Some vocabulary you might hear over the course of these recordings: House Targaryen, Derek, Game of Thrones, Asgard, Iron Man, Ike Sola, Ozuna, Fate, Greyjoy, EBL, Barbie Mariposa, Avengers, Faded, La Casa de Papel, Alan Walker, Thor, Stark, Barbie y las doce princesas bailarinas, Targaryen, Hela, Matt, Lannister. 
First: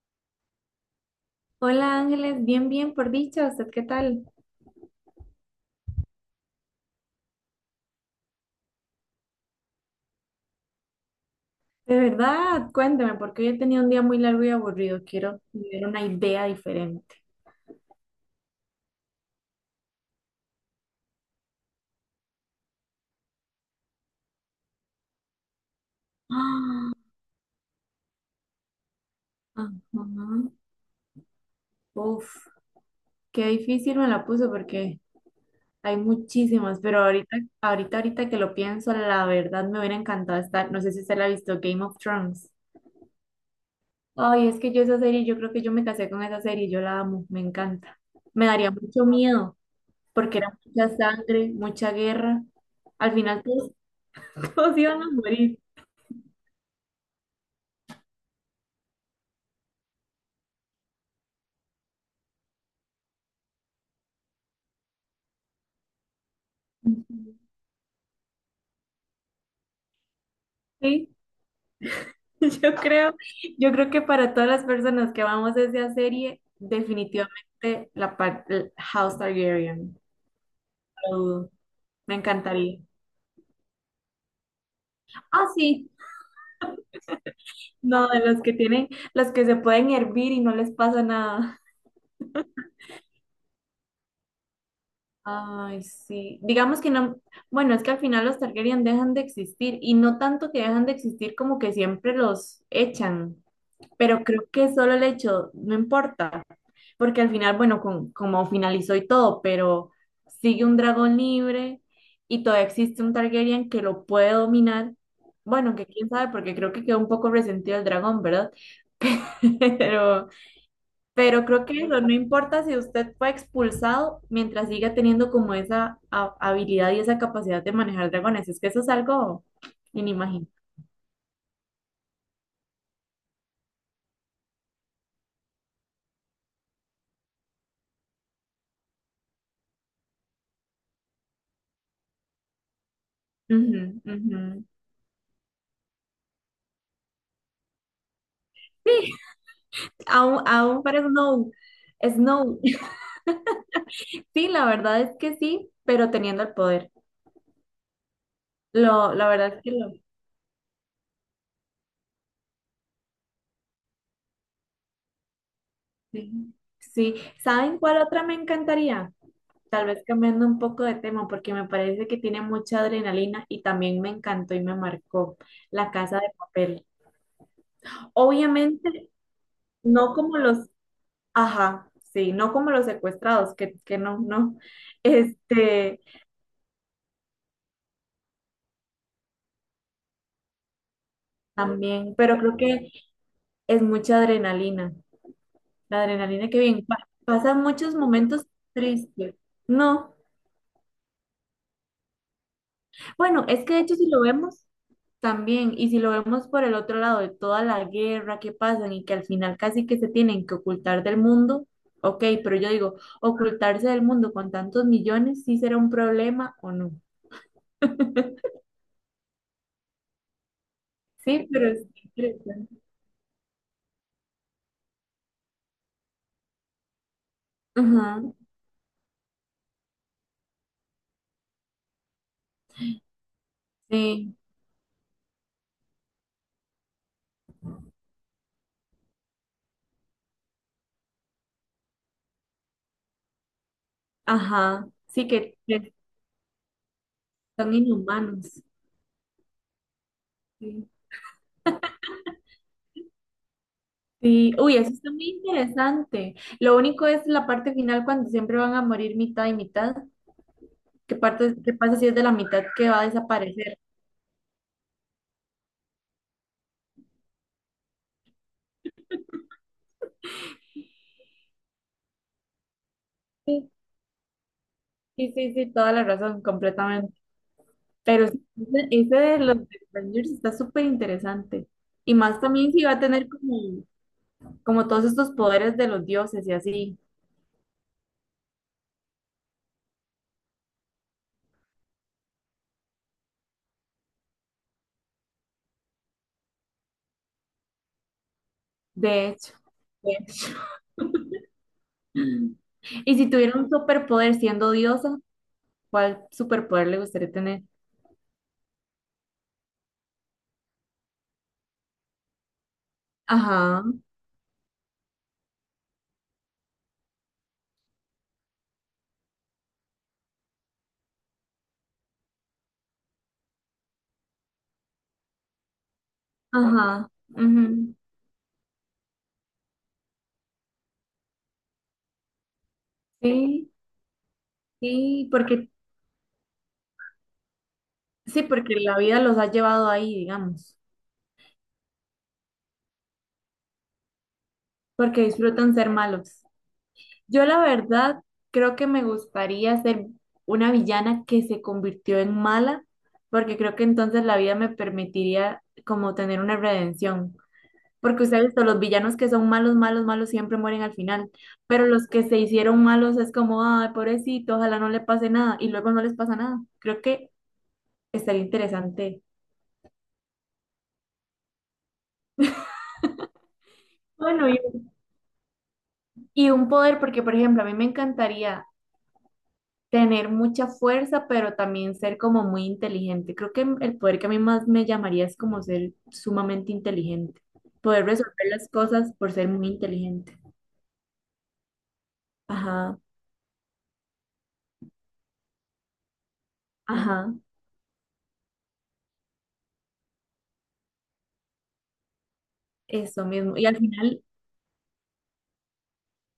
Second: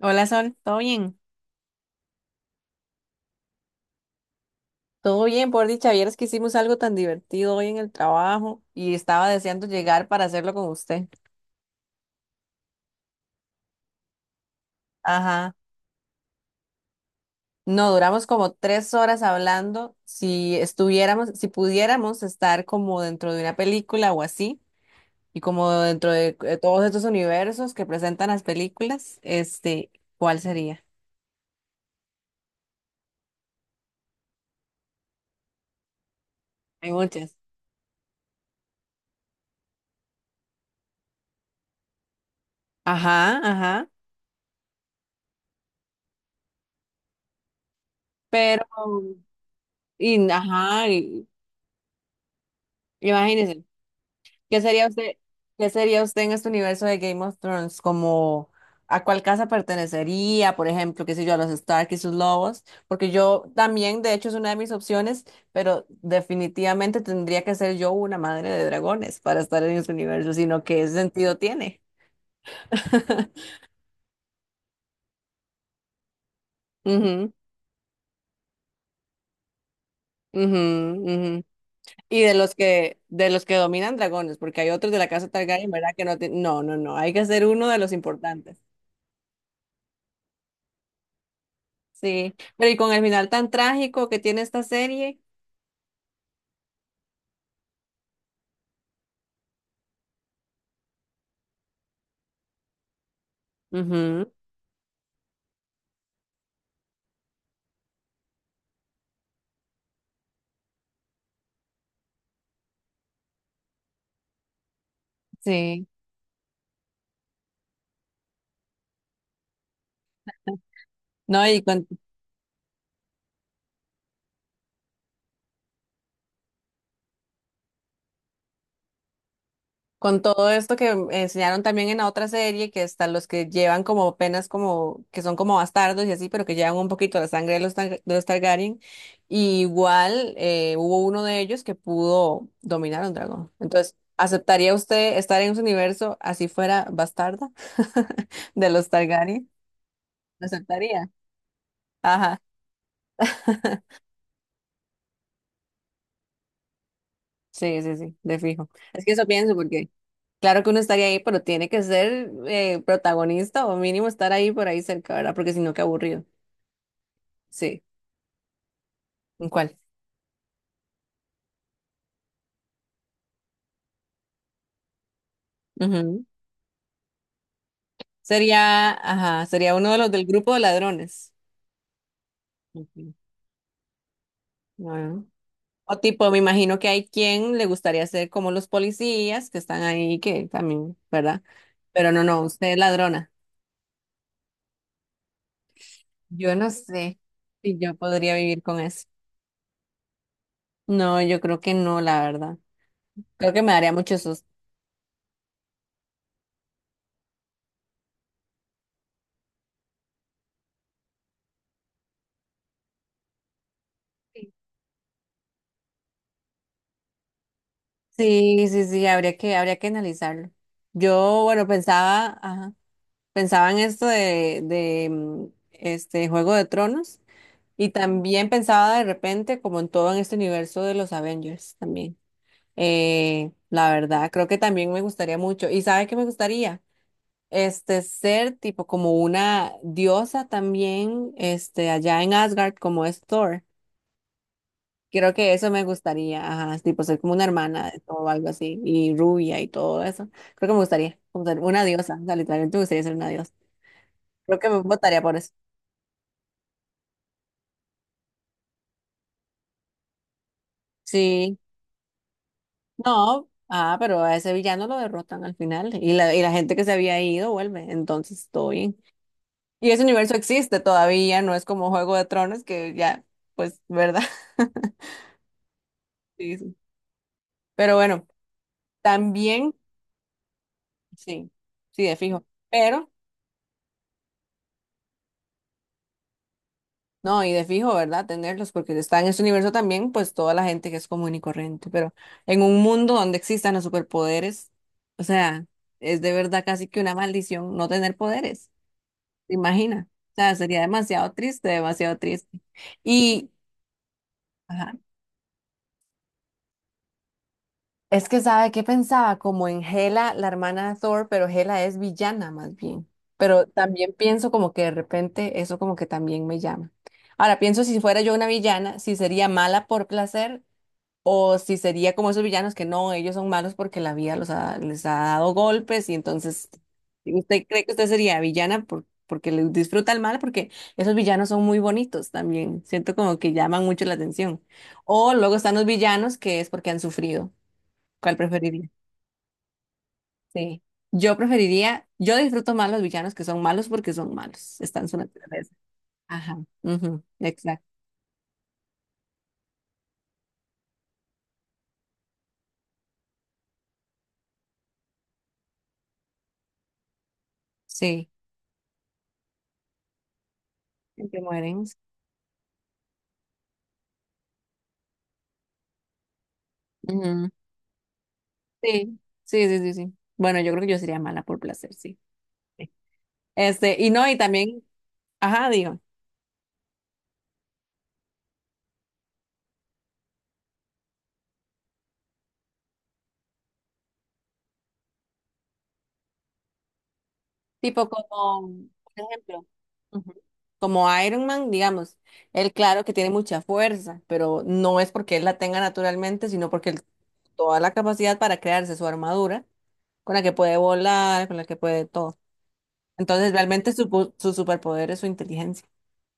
Hola Sol, ¿todo bien? Hola Ángeles, bien, bien, por dicha, ¿usted qué tal? Todo bien, por dicha, vieras que hicimos algo tan divertido hoy en el trabajo y estaba deseando llegar para hacerlo con usted. De verdad, cuénteme, porque hoy he tenido un día muy largo y aburrido, quiero Ajá. tener una idea diferente. No, duramos como 3 horas hablando. Si estuviéramos, si pudiéramos estar como dentro de una película o así, y como dentro de, todos estos universos que presentan las películas, Ah, ¿cuál ajá. sería? Uf, qué difícil me la puso porque hay muchísimas, Hay pero muchas. Ahorita que lo pienso, la verdad me hubiera encantado estar, no sé si usted la ha visto, Game of Thrones. Ajá, ajá. Ay, es que yo esa serie, yo creo que yo me casé con esa serie, yo la amo, me encanta. Me Pero, daría mucho miedo y, porque era ajá, mucha y, sangre, mucha guerra. Al final imagínense. todo ¿Qué todos sería iban a usted, morir. qué sería usted en este universo de Game of Thrones? Como a cuál casa pertenecería, por ejemplo, qué sé yo, a los Stark y sus lobos, porque yo también, de hecho, es una de mis opciones, pero definitivamente tendría que ser yo una madre de dragones para estar en este universo, sino qué Sí, sentido tiene. yo creo, yo creo que para todas las personas que amamos esa serie, Ujú, definitivamente la parte House Targaryen. ujú, No lo ujú. dudo. Me Y encantaría. De los que dominan dragones, porque hay otros de la casa Ah, Targaryen, sí. ¿verdad? Que no, no, no, no, hay que ser uno de los No, de los que importantes. tienen, los que se pueden hervir y no les pasa nada. Sí, pero y con el final tan trágico que tiene esta serie. Ay, sí. Digamos que no, bueno, es que al final los Targaryen dejan de existir y no tanto que dejan de existir como que siempre los echan, pero Ujú, creo que solo el hecho, no importa. Porque al final, bueno, con, como finalizó y todo, pero sigue un dragón libre y todavía existe un Targaryen que lo puede dominar. Bueno, sí. que quién sabe, porque creo que quedó un poco resentido el dragón, ¿verdad? Pero, pero No, y creo que eso, no importa si usted fue expulsado mientras siga teniendo como esa habilidad y esa capacidad de manejar dragones. Es que eso es algo con todo inimaginable. esto que enseñaron también en la otra serie, que están los que llevan como penas como, que son como bastardos y así, pero que llevan un poquito la sangre de los, de los Targaryen. Y igual hubo uno de ellos que pudo dominar a un dragón. Ujú, Entonces, ujú. ¿aceptaría usted estar en ese universo así fuera bastarda de los Sí, Targaryen? ¿Lo aún para aceptaría? Snow. Ajá. Snow. Sí, la verdad es que sí, pero teniendo el poder. Sí, sí, sí, de fijo. Es que Lo, eso la pienso verdad es que porque lo, claro que uno estaría ahí, pero tiene que ser protagonista o mínimo estar ahí por ahí cerca, ¿verdad? Porque si no, qué aburrido. sí. Sí. ¿Saben Sí. cuál otra me encantaría? ¿En cuál? Tal vez cambiando un poco de tema, porque me parece que tiene mucha adrenalina y también me encantó y me marcó La Casa Ujú. de Papel. Sería, Obviamente, ajá, sería uno de los no del como grupo de los, ladrones. ajá, sí, no como los Ok. secuestrados, que no, no, Bueno. O este, tipo, me imagino que hay quien le gustaría ser como los policías que están ahí, que también, ¿verdad? Pero también, no, pero no, creo usted es que ladrona. es mucha adrenalina, la adrenalina Yo que no bien, sé pasan si yo muchos podría momentos vivir con eso. tristes, ¿no? No, yo creo que no, la verdad. Bueno, Creo que es me que de daría hecho si mucho lo susto. vemos también, y si lo vemos por el otro lado de toda la guerra que pasan y que al final casi que se tienen que ocultar del mundo, ok, pero yo digo, ocultarse del mundo con tantos millones, ¿sí será un problema o no? Sí, sí, sí, habría que analizarlo. Yo, Sí, bueno, pero es pensaba, ajá, interesante. pensaba en esto de, de Juego de Tronos y Ajá, también pensaba de repente como en todo en este universo de los Avengers también. La verdad, sí, creo que también me gustaría mucho. ¿Y sabe qué me gustaría? Ser tipo como una diosa también, allá en Asgard, como es Thor. ajá, sí Creo que que eso me que gustaría, ajá, tipo ser como una son hermana o algo inhumanos. así, y rubia y todo eso. Creo que me Sí. gustaría, como ser una diosa, o sea, literalmente me gustaría ser una diosa. Sí, Creo que uy, me eso está votaría muy por eso. interesante. Lo único es la parte final cuando siempre van a morir mitad y mitad. ¿Qué parte, Sí, qué pasa si es de la mitad que va a no, desaparecer? ah, pero a ese villano lo derrotan al final, y la gente que se había ido vuelve, entonces todo bien. Y ese universo existe todavía, no es como Juego de Tronos, que ya, Sí, pues, ¿verdad? sí, sí, sí, toda la razón, Sí, sí. completamente. Pero bueno, Pero sí, ese de los también, de Avengers está súper sí, interesante. sí, Y de más fijo. también si va a Pero tener como, como todos estos poderes de los dioses y así. no, y de fijo, ¿verdad? Tenerlos, porque está en este universo también, pues toda la gente que es común y corriente, pero en un mundo donde existan los superpoderes, o sea, es de verdad casi que una maldición no tener poderes, De ¿te hecho, imaginas? de O sea, hecho. sería demasiado triste, demasiado triste. Y si Y tuviera un superpoder siendo ajá, diosa, ¿cuál superpoder le gustaría tener? es que, ¿sabe qué pensaba? Como en Hela, la hermana de Thor, pero Hela es villana más bien. Pero Ajá, también pienso como que de repente eso como que también me llama. Ahora pienso si fuera yo una villana, si sería mala por placer. O si sería como esos villanos que no, ellos son malos porque la vida les ha dado golpes y entonces ajá. usted cree que Ujú. usted sería villana porque le disfruta el mal, porque esos villanos son muy bonitos también. Siento como que Sí, llaman mucho la atención. sí, O luego porque, están los villanos que es porque han sufrido. ¿Cuál sí, porque preferiría? la vida los ha llevado ahí, digamos. Sí. Yo preferiría, yo disfruto más los villanos que son malos porque son malos, están en su Porque naturaleza. disfrutan ser malos. Ajá. Ujú, Yo la exacto. verdad creo que me gustaría ser una villana que se convirtió en mala, porque creo que entonces la vida me permitiría como tener una redención. Porque Sí. ustedes, los villanos que son malos, malos, malos siempre mueren al final, Que mueren. pero los que se hicieron malos es como, ay, pobrecito, ojalá no le pase nada, y luego no les pasa nada. Creo que estaría Sí, interesante. sí, sí, sí, sí. Bueno, yo creo que yo sería mala por placer, sí. Sí. Y no, y Bueno, y, también, ajá, digo, y un poder, porque por ejemplo, a mí me encantaría tener mucha fuerza, pero también ser como muy inteligente. Creo que el poder que a mí más me llamaría es como ser sumamente inteligente, poder tipo resolver como, las por cosas por ser ejemplo, muy ujú, inteligente. como Iron Man, digamos, él Ajá, claro que tiene mucha fuerza, pero no es porque él la tenga naturalmente, sino porque él ajá, toda la capacidad para crearse su armadura, con la que puede volar, con la que puede todo. eso Entonces, mismo. Y al realmente su, final, su superpoder es su inteligencia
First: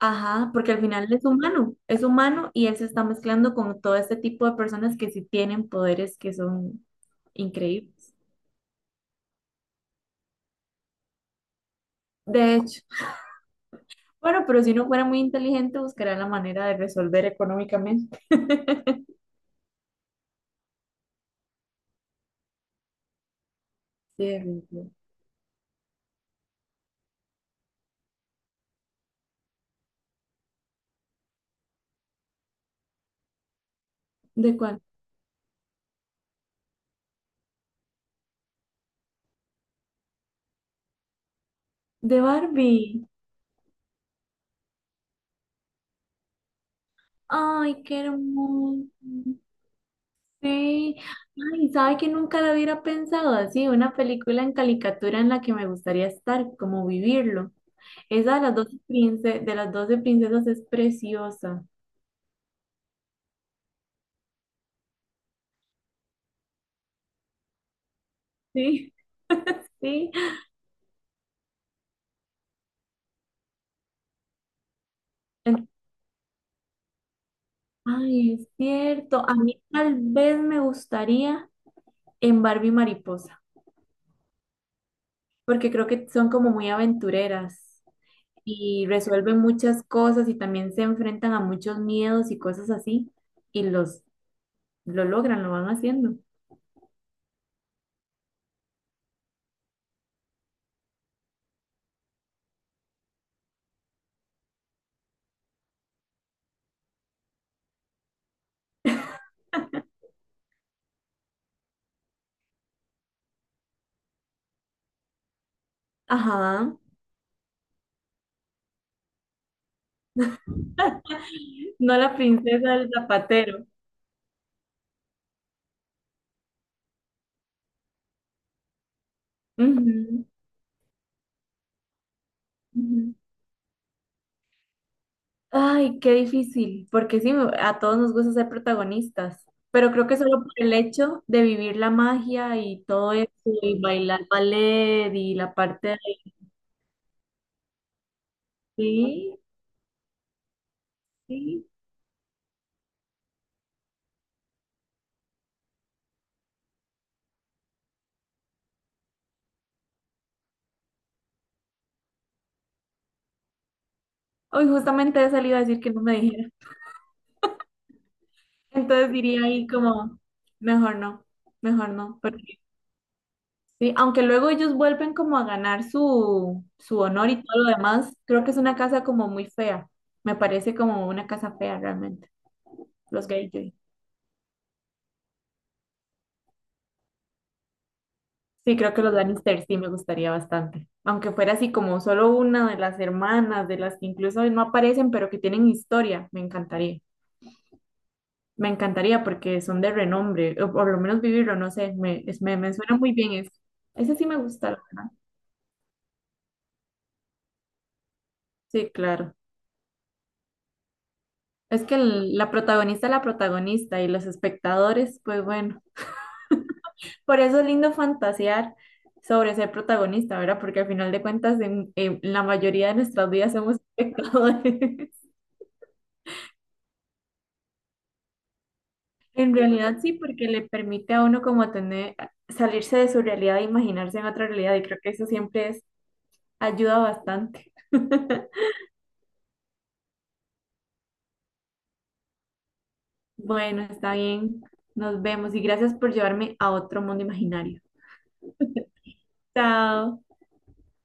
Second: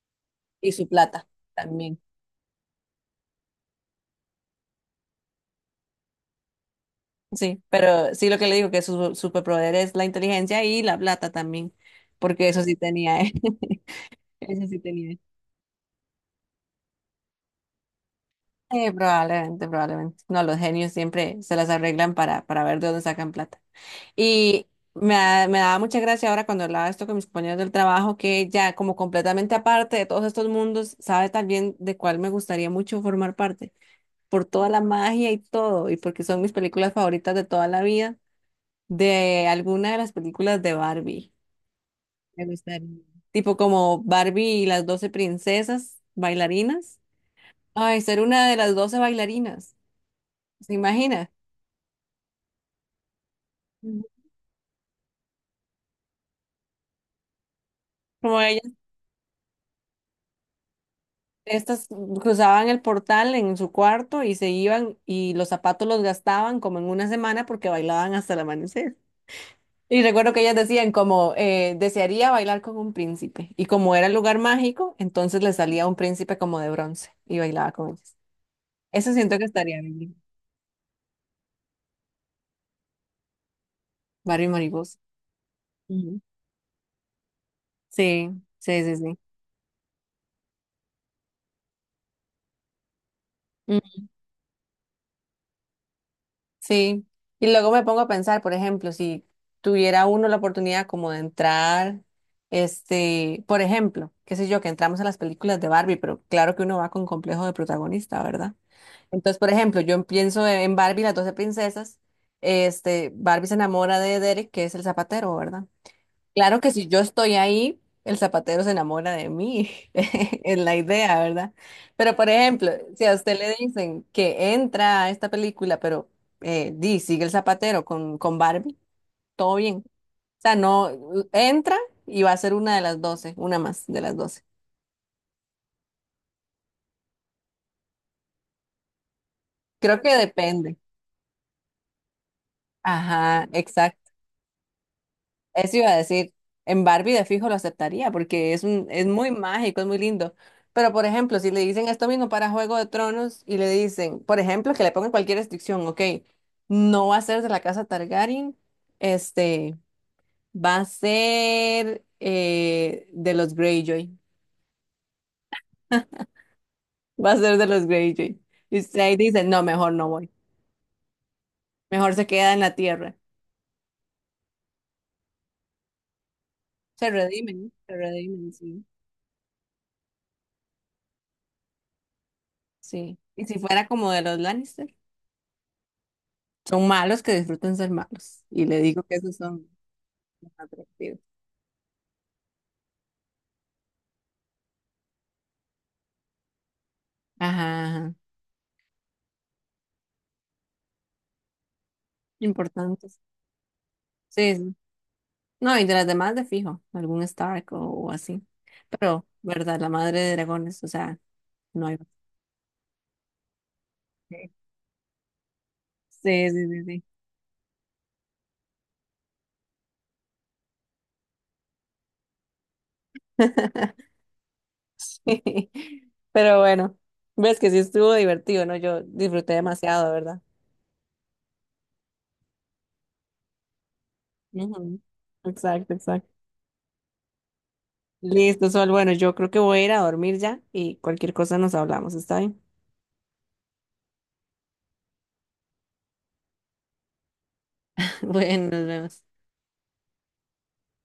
ajá, y porque al su final plata también. es humano y él se está mezclando con todo este tipo de personas que sí tienen poderes que son Sí, pero increíbles. sí lo que le digo, que su superpoder es la inteligencia y la plata también, porque De eso sí hecho, tenía, ¿eh? bueno, pero Eso si sí no fuera tenía. muy Él. inteligente, buscaría la manera de resolver económicamente. Probablemente, probablemente. No, los genios siempre se las arreglan para ver de dónde sacan plata. Sí, Y definitivo. Me daba mucha gracia ahora cuando hablaba esto con mis compañeros del trabajo, que ya como completamente aparte de todos estos mundos, sabe también de cuál me gustaría mucho formar parte, por ¿De toda cuál? la magia y todo, y porque son mis películas favoritas de toda la vida, de alguna de las películas de Barbie. De Me gustaría. Barbie. Tipo como Barbie y las 12 princesas bailarinas. Ay, Ay, qué ser una de las hermoso. 12 bailarinas, ¿se Sí. imagina? Ay, sabe que nunca lo hubiera pensado así, una Mm. película en caricatura en la que me gustaría estar, como vivirlo. Esa Como de las ellas, de las 12 princesas es preciosa. estas cruzaban el portal en su cuarto y se iban y los zapatos los gastaban como en una semana porque bailaban hasta el Sí, amanecer. Y sí. recuerdo que ellas decían como desearía bailar con un príncipe y como era el lugar mágico, entonces le En- salía un príncipe como de bronce y bailaba con ellas. Ay, es Eso cierto. A siento que mí estaría tal bien. vez me gustaría en Barbie Mariposa, Barbie Mariposa. porque creo que Ujú. son como muy aventureras. Sí, sí, Y sí, sí. resuelven muchas cosas y también se enfrentan a muchos miedos y cosas así y Mm, los lo logran, lo van haciendo. sí, y luego me pongo a pensar, por ejemplo, si tuviera uno la oportunidad como de entrar, por ejemplo, qué sé yo, que entramos a las películas de Barbie, pero claro que uno va con complejo de protagonista, ¿verdad? Entonces, por ejemplo, yo pienso en Barbie, las 12 princesas, Barbie se enamora de Derek, que es el zapatero, ¿verdad? Claro que Ajá. si yo estoy ahí, el zapatero se enamora de mí, es la idea, ¿verdad? No la Pero por ejemplo, princesa del si a usted le zapatero. dicen que entra a esta película, pero di, sigue el zapatero con Barbie, todo bien. O Ujú, sea, no, entra y va a ser una de las ujú. doce, una más de las 12. Ay, qué difícil, porque sí, a todos nos gusta ser protagonistas, pero Creo creo que que solo por el depende. hecho de vivir la magia y todo eso, Ajá, y bailar ballet y la eso iba parte a de... decir, en Barbie de fijo lo aceptaría porque es un, es muy Sí, mágico, es muy lindo. Pero por ejemplo, si le sí. dicen esto mismo para Juego de Tronos y le dicen, por ejemplo, que le pongan cualquier restricción, ok, no va a ser de la casa Targaryen, este, va a ser de los Greyjoy, Hoy justamente he salido a decir que no me dijeron. va a ser de los Greyjoy. Y usted Entonces ahí dice, diría no, ahí mejor no como, voy, mejor no, mejor mejor no, se queda porque en la tierra. sí, aunque luego ellos vuelven como a ganar su honor y todo lo Se demás, creo que redimen, es una sí, casa como muy fea. Me parece como una casa fea realmente, sí. los Y si Greyjoy. fuera como de los Lannister. Son malos que disfrutan ser malos. Y Sí, le creo digo que los que esos Lannister son sí me gustaría los bastante. atractivos. Aunque fuera así como solo una de las hermanas, de las que incluso no aparecen, pero que tienen historia, me encantaría. Ajá, ajá. Me encantaría porque son de renombre, o por lo menos vivirlo, no sé, me suena muy Importantes. bien eso. Ese sí me Sí, sí. gusta. No, y de las demás de fijo, algún Stark o así. Sí, Pero, claro. ¿verdad? La madre de dragones, o sea, Es no que hay. La protagonista es la protagonista y los espectadores, pues bueno, Sí, sí, sí, sí. por eso es lindo fantasear sobre ser protagonista, ¿verdad? Porque al final de cuentas en la mayoría de nuestras vidas somos espectadores. Sí. Pero bueno, ves que sí estuvo divertido, ¿no? Yo disfruté En realidad demasiado, sí, ¿verdad? porque le permite a uno como tener, salirse de su realidad e imaginarse en otra realidad y creo Ujú. que eso siempre es, Exacto, exacto. ayuda bastante. Listo, Sol. Bueno, yo creo que voy a ir a dormir ya y cualquier cosa nos hablamos, ¿está bien? Bueno, está bien, nos vemos y gracias por llevarme a otro mundo imaginario. Bueno, nos vemos. Chao.